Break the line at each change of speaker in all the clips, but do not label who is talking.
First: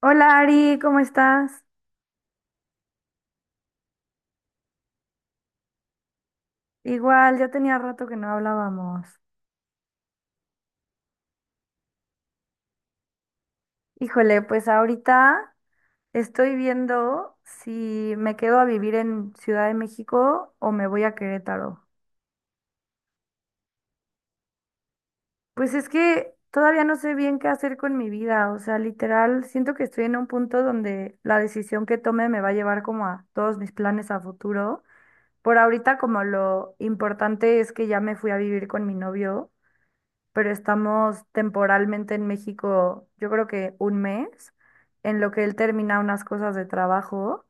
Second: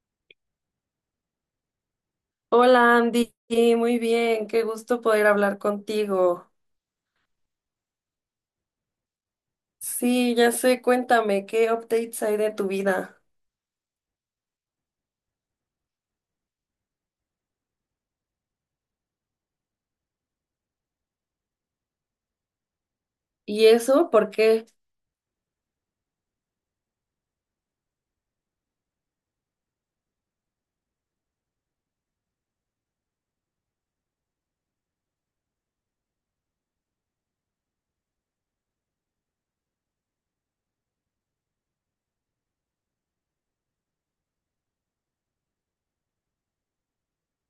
Hola Ari, ¿cómo estás?
Hola Andy, muy bien, qué gusto poder hablar contigo.
Igual, ya tenía rato que no hablábamos.
Sí, ya sé, cuéntame, ¿qué updates hay de tu vida?
Híjole, pues ahorita estoy viendo si me quedo a vivir en Ciudad de México o me voy a Querétaro.
¿Y eso por qué?
Pues es que todavía no sé bien qué hacer con mi vida, o sea, literal, siento que estoy en un punto donde la decisión que tome me va a llevar como a todos mis planes a futuro. Por ahorita como lo importante es que ya me fui a vivir con mi novio. Pero estamos temporalmente en México, yo creo que un mes, en lo que él termina unas cosas de trabajo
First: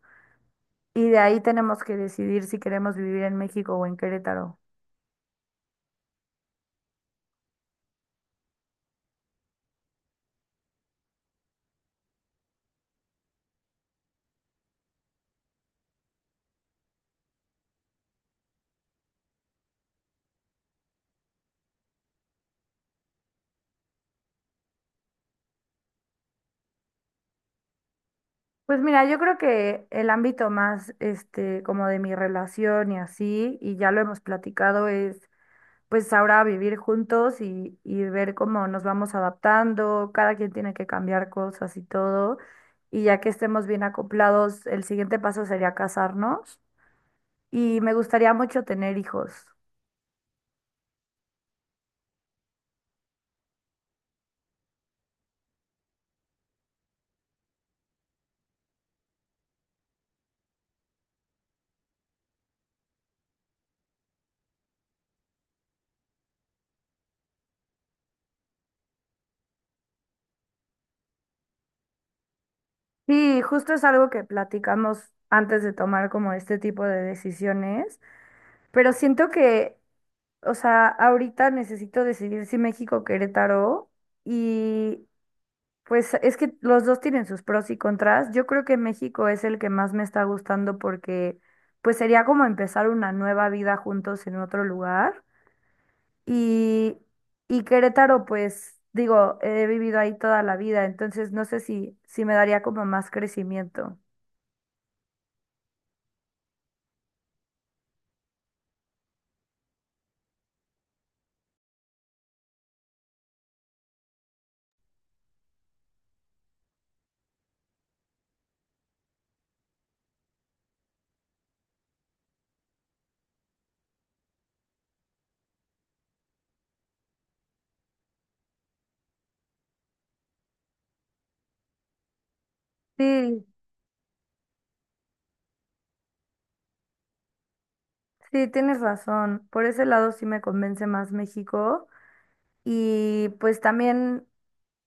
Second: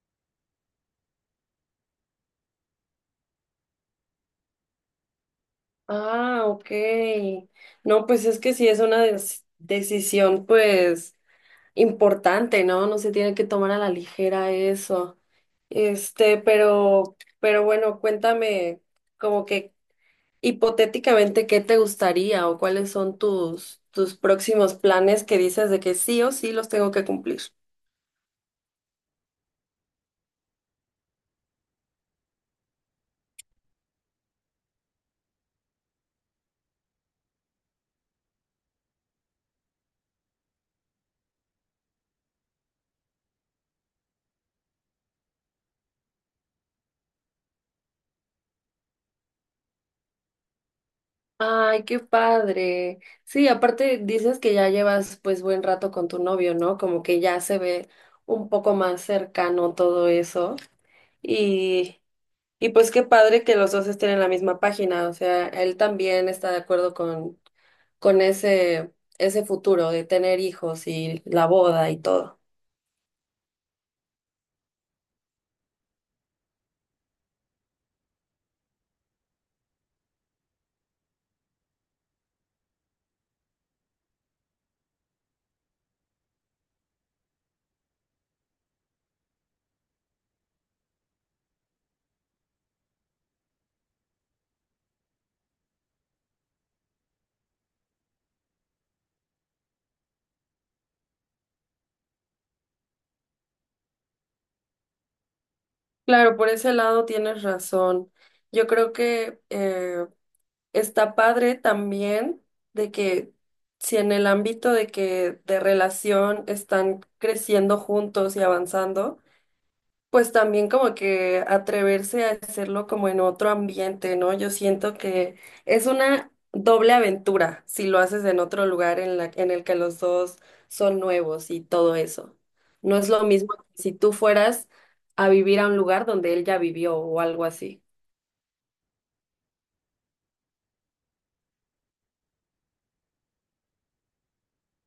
y de ahí tenemos que decidir si queremos vivir en México o en Querétaro.
Ah, ok. No, pues es que sí es una decisión, pues, importante, ¿no? No se tiene que tomar a la ligera eso. Este, pero, pero bueno, cuéntame, como que hipotéticamente, ¿qué te gustaría o cuáles son tus próximos planes que dices de que sí o sí los tengo que cumplir?
Pues mira, yo creo que el ámbito más, como de mi relación y así, y ya lo hemos platicado, es pues ahora vivir juntos y ver cómo nos vamos adaptando, cada quien tiene que cambiar cosas y todo, y ya que estemos bien acoplados, el siguiente paso sería casarnos. Y me gustaría mucho tener hijos.
Ay, qué padre. Sí, aparte dices que ya llevas pues buen rato con tu novio, ¿no? Como que ya se ve un poco más cercano todo eso. Y, y pues qué padre que los dos estén en la misma página. O sea, él también está de acuerdo con ese futuro de tener hijos y la boda y todo.
Sí, justo es algo que platicamos antes de tomar como este tipo de decisiones, pero siento que, o sea, ahorita necesito decidir si México o Querétaro y pues es que los dos tienen sus pros y contras. Yo creo que México es el que más me está gustando porque pues sería como empezar una nueva vida juntos en otro lugar. Y, y Querétaro, pues digo, he vivido ahí toda la vida, entonces no sé si me daría como más crecimiento.
Claro, por ese lado tienes razón. Yo creo que está padre también de que si en el ámbito de que de relación están creciendo juntos y avanzando, pues también como que atreverse a hacerlo como en otro ambiente, ¿no? Yo siento que es una doble aventura si lo haces en otro lugar en la, en el que los dos son nuevos y todo eso. No es lo
Sí,
mismo que si tú fueras a vivir a un lugar donde él ya vivió o algo así.
sí, tienes razón. Por ese lado sí me convence más México. Y pues también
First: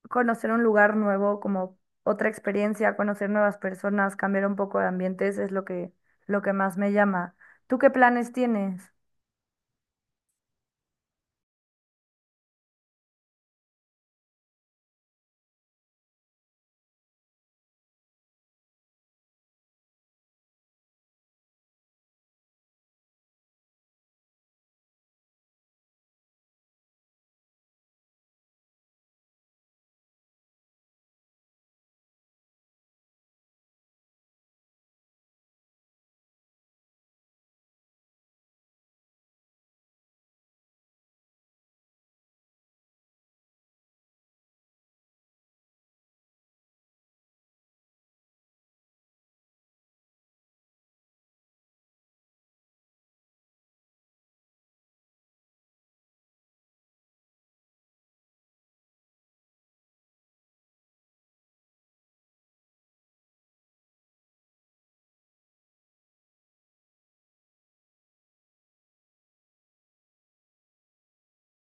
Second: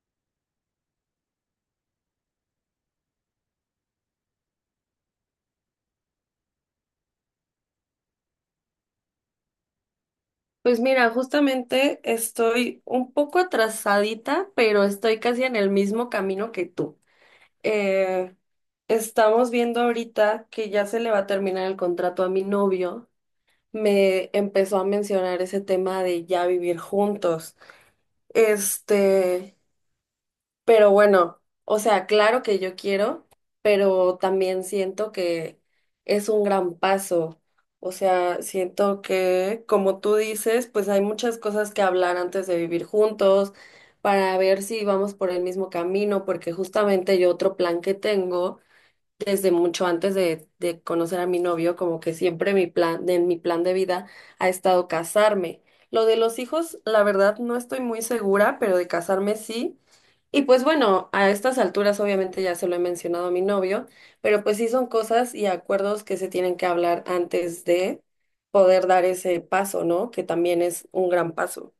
conocer un lugar nuevo, como otra experiencia, conocer nuevas personas, cambiar un poco de ambientes es lo que más me llama. ¿Tú qué planes tienes?
Pues mira, justamente estoy un poco atrasadita, pero estoy casi en el mismo camino que tú. eh, Estamos viendo ahorita que ya se le va a terminar el contrato a mi novio. Me empezó a mencionar ese tema de ya vivir juntos. Este, pero bueno, o sea, claro que yo quiero, pero también siento que es un gran paso. O sea, siento que, como tú dices, pues hay muchas cosas que hablar antes de vivir juntos para ver si vamos por el mismo camino, porque justamente yo otro plan que tengo desde mucho antes de conocer a mi novio, como que siempre mi plan, en mi plan de vida ha estado casarme. Lo de los hijos, la verdad, no estoy muy segura, pero de casarme sí. Y pues bueno, a estas alturas obviamente ya se lo he mencionado a mi novio, pero pues sí son cosas y acuerdos que se tienen que hablar antes de poder dar ese paso, ¿no? Que también es un gran paso.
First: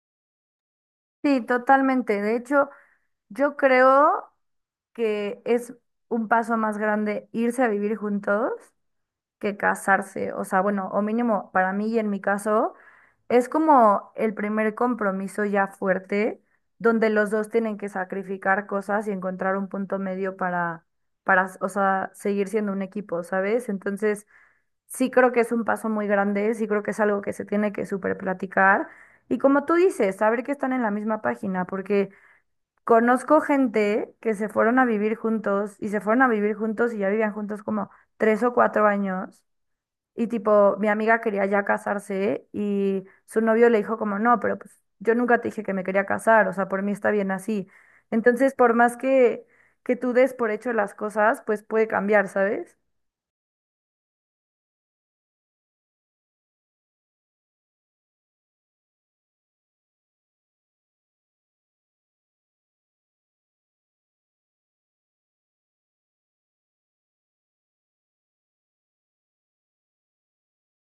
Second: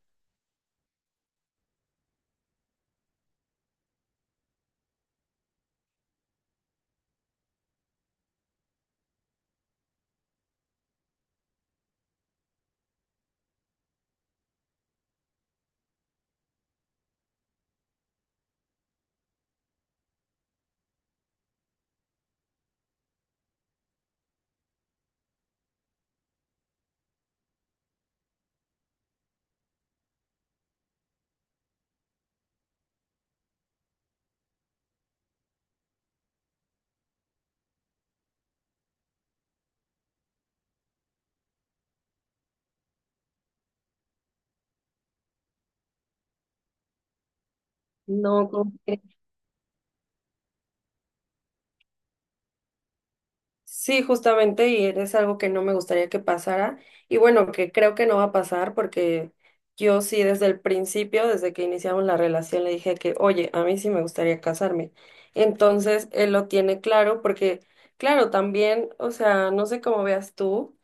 Sí, totalmente. De hecho, yo creo que es un paso más grande irse a vivir juntos que casarse. O sea, bueno, o mínimo para mí y en mi caso, es como el primer compromiso ya fuerte, donde los dos tienen que sacrificar cosas y encontrar un punto medio para, o sea, seguir siendo un equipo, ¿sabes? Entonces, sí creo que es un paso muy grande, sí creo que es algo que se tiene que súper platicar. Y como tú dices, saber que están en la misma página, porque. Conozco gente que se fueron a vivir juntos y se fueron a vivir juntos y ya vivían juntos como 3 o 4 años. Y tipo, mi amiga quería ya casarse y su novio le dijo como, no, pero pues yo nunca te dije que me quería casar, o sea, por mí está bien así. Entonces,
No.
por más que tú des por hecho las cosas, pues puede cambiar, ¿sabes?
Sí, justamente, y es algo que no me gustaría que pasara. Y bueno, que creo que no va a pasar porque yo sí desde el principio, desde que iniciamos la relación, le dije que, oye, a mí sí me gustaría casarme. Entonces, él lo tiene claro porque, claro, también, o sea, no sé cómo veas tú,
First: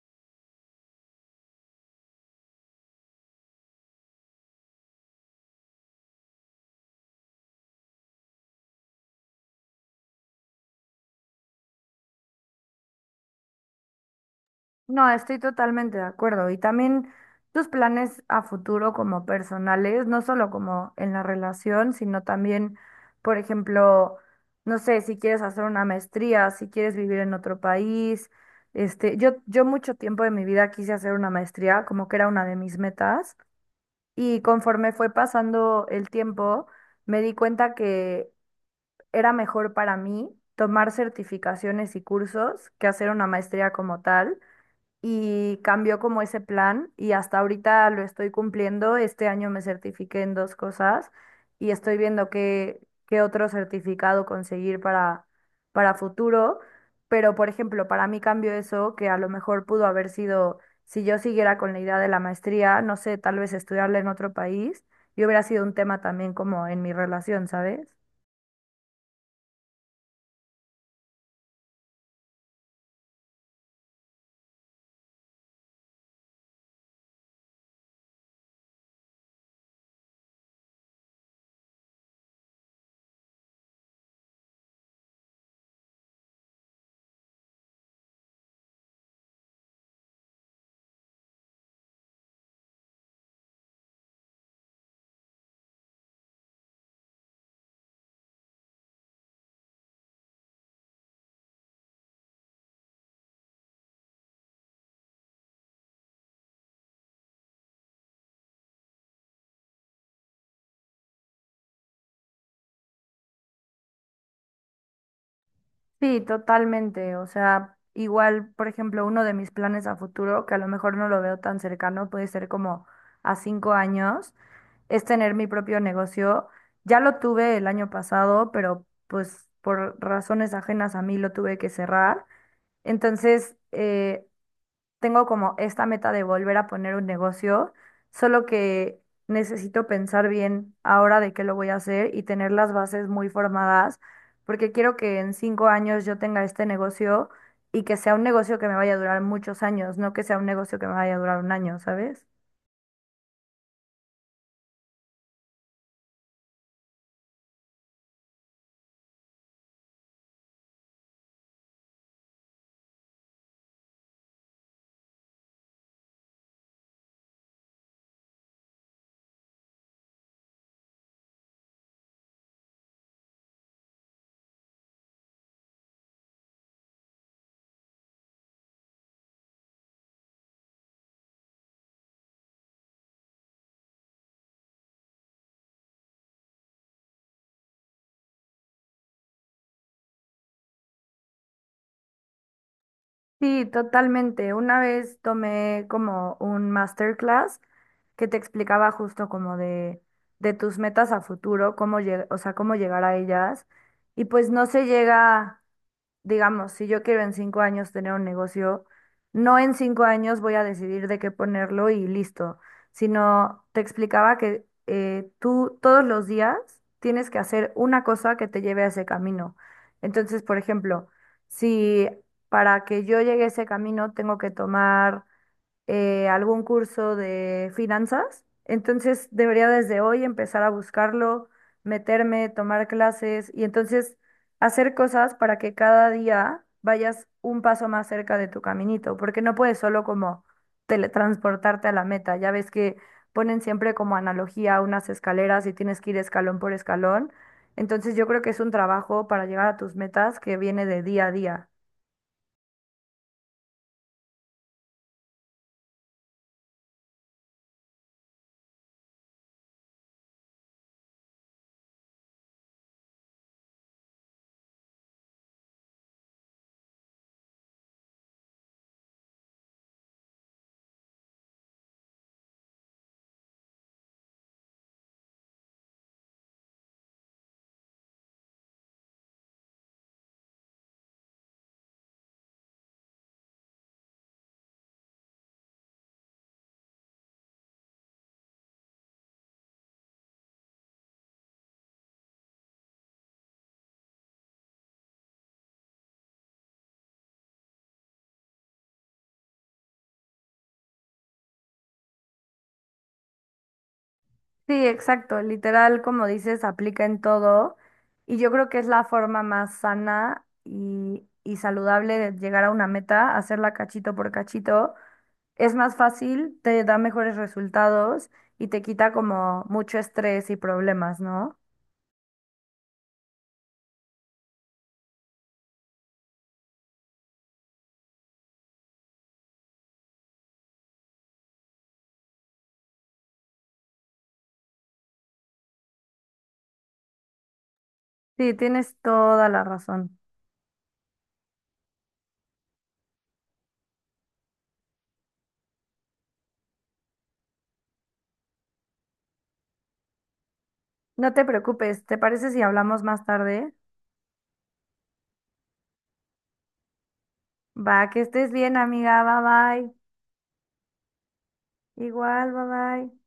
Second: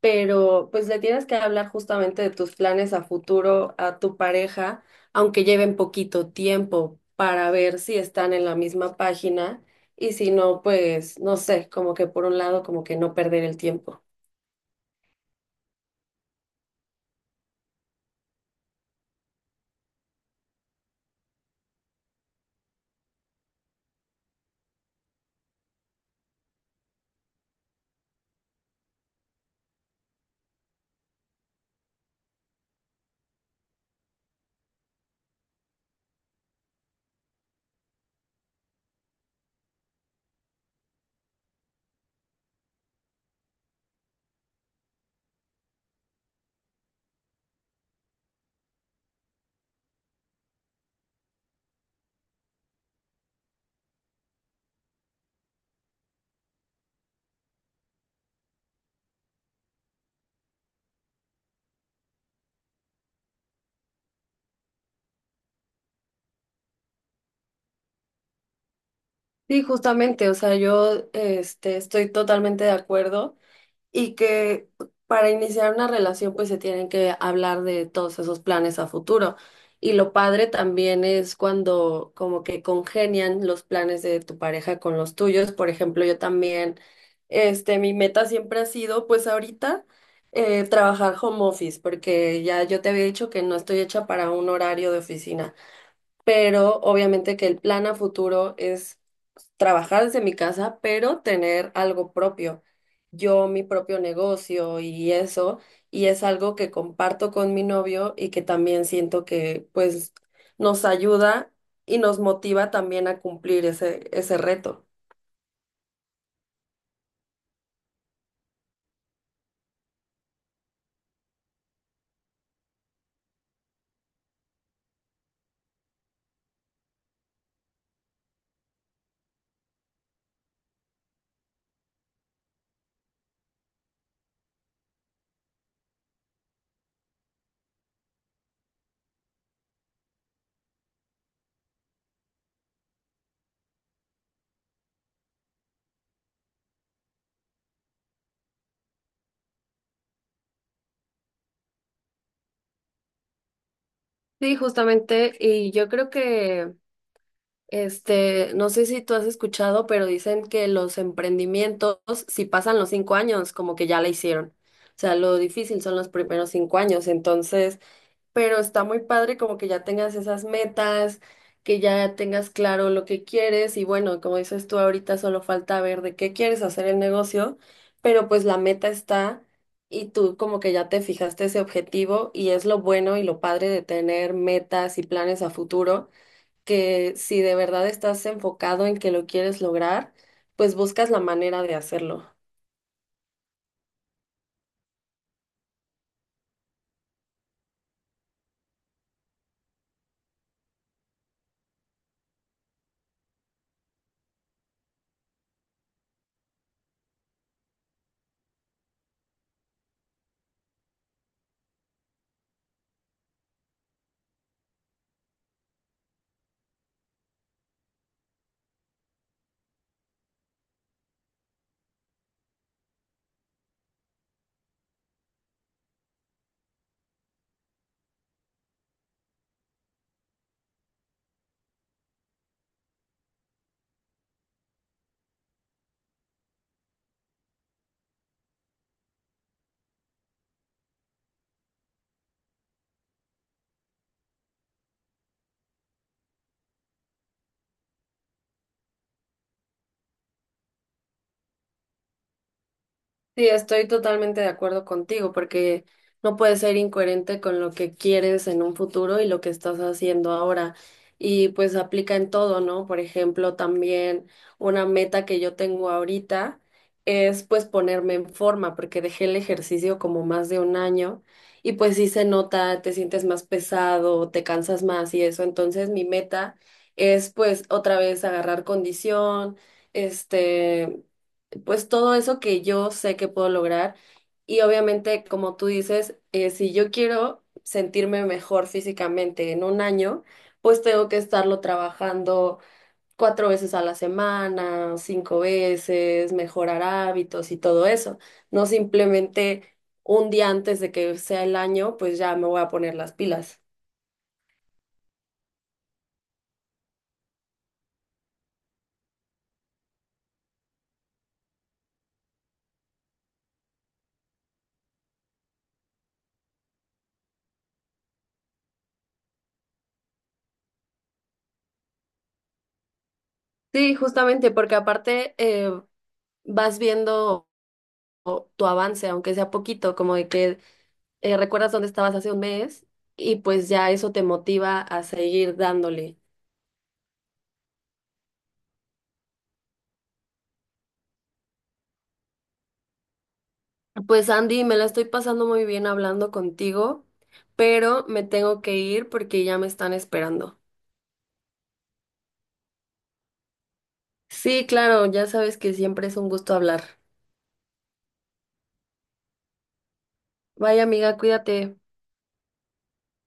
pero pues le tienes que hablar justamente de tus planes a futuro a tu pareja, aunque lleven poquito tiempo para ver si están en la misma página y si no, pues no sé, como que por un lado, como que no perder el tiempo.
No, estoy totalmente de acuerdo. Y también tus planes a futuro como personales, no solo como en la relación, sino también, por ejemplo, no sé, si quieres hacer una maestría, si quieres vivir en otro país. Yo mucho tiempo de mi vida quise hacer una maestría, como que era una de mis metas. Y conforme fue pasando el tiempo, me di cuenta que era mejor para mí tomar certificaciones y cursos que hacer una maestría como tal y cambió como ese plan y hasta ahorita lo estoy cumpliendo. Este año me certifiqué en dos cosas y estoy viendo qué otro certificado conseguir para futuro. Pero, por ejemplo, para mí cambió eso, que a lo mejor pudo haber sido, si yo siguiera con la idea de la maestría, no sé, tal vez estudiarla en otro país, y hubiera sido un tema también como en mi relación, ¿sabes?
Sí, justamente, o sea, yo estoy totalmente de acuerdo. Y que para iniciar una relación pues se tienen que hablar de todos esos planes a futuro. Y lo padre también es cuando como que congenian los planes de tu pareja con los tuyos. Por ejemplo, yo también, mi meta siempre ha sido pues ahorita trabajar home office, porque ya yo te había dicho que no estoy hecha para un horario de oficina, pero obviamente que el plan a futuro es trabajar desde mi casa, pero tener algo propio. Yo, mi propio negocio y eso, y es algo que comparto con mi novio y que también siento que pues nos ayuda y nos motiva también a cumplir ese reto.
Sí, totalmente. O sea, igual, por ejemplo, uno de mis planes a futuro, que a lo mejor no lo veo tan cercano, puede ser como a 5 años, es tener mi propio negocio. Ya lo tuve el año pasado, pero pues por razones ajenas a mí lo tuve que cerrar. Entonces, tengo como esta meta de volver a poner un negocio, solo que necesito pensar bien ahora de qué lo voy a hacer y tener las bases muy formadas, porque quiero que en 5 años yo tenga este negocio y que sea un negocio que me vaya a durar muchos años, no que sea un negocio que me vaya a durar un año, ¿sabes?
Sí, justamente, y yo creo que no sé si tú has escuchado, pero dicen que los emprendimientos, si pasan los 5 años, como que ya la hicieron. O sea, lo difícil son los primeros 5 años, entonces, pero está muy padre como que ya tengas esas metas, que ya tengas claro lo que quieres y bueno, como dices tú ahorita, solo falta ver de qué quieres hacer el negocio, pero pues la meta está y tú como que ya te fijaste ese objetivo y es lo bueno y lo padre de tener metas y planes a futuro que si de verdad estás enfocado en que lo quieres lograr, pues buscas la manera de hacerlo.
Sí, totalmente. Una vez tomé como un masterclass que te explicaba justo como de tus metas a futuro, o sea, cómo llegar a ellas. Y pues no se llega, digamos, si yo quiero en 5 años tener un negocio, no en cinco años voy a decidir de qué ponerlo y listo, sino te explicaba que tú todos los días tienes que hacer una cosa que te lleve a ese camino. Entonces, por ejemplo, si para que yo llegue a ese camino tengo que tomar algún curso de finanzas. Entonces debería desde hoy empezar a buscarlo, meterme, tomar clases y entonces hacer cosas para que cada día vayas un paso más cerca de tu caminito, porque no puedes solo como teletransportarte a la meta. Ya ves que ponen siempre como analogía unas escaleras y tienes que ir escalón por escalón. Entonces yo creo que es un trabajo para llegar a tus metas que viene de día a día.
Sí, estoy totalmente de acuerdo contigo, porque no puedes ser incoherente con lo que quieres en un futuro y lo que estás haciendo ahora. Y pues aplica en todo, ¿no? Por ejemplo, también una meta que yo tengo ahorita es pues ponerme en forma, porque dejé el ejercicio como más de un año y pues sí se nota, te sientes más pesado, te cansas más y eso. Entonces mi meta es pues otra vez agarrar condición, este pues todo eso que yo sé que puedo lograr. Y obviamente, como tú dices, si yo quiero sentirme mejor físicamente en un año, pues tengo que estarlo trabajando cuatro veces a la semana, cinco veces, mejorar hábitos y todo eso. No simplemente un día antes de que sea el año, pues ya me voy a poner las pilas.
Sí, exacto. Literal, como dices, aplica en todo. Y yo creo que es la forma más sana y saludable de llegar a una meta, hacerla cachito por cachito. Es más fácil, te da mejores resultados y te quita como mucho estrés y problemas, ¿no?
Sí, justamente, porque aparte vas viendo tu avance, aunque sea poquito, como de que recuerdas dónde estabas hace un mes y pues ya eso te motiva a seguir dándole.
Sí, tienes toda la razón.
Pues Andy, me la estoy pasando muy bien hablando contigo, pero me tengo que ir porque ya me están esperando.
No te preocupes, ¿te parece si hablamos más tarde?
Sí, claro, ya sabes que siempre es un gusto hablar.
Va, que estés bien, amiga. Bye bye.
Vaya amiga, cuídate.
Igual, bye bye.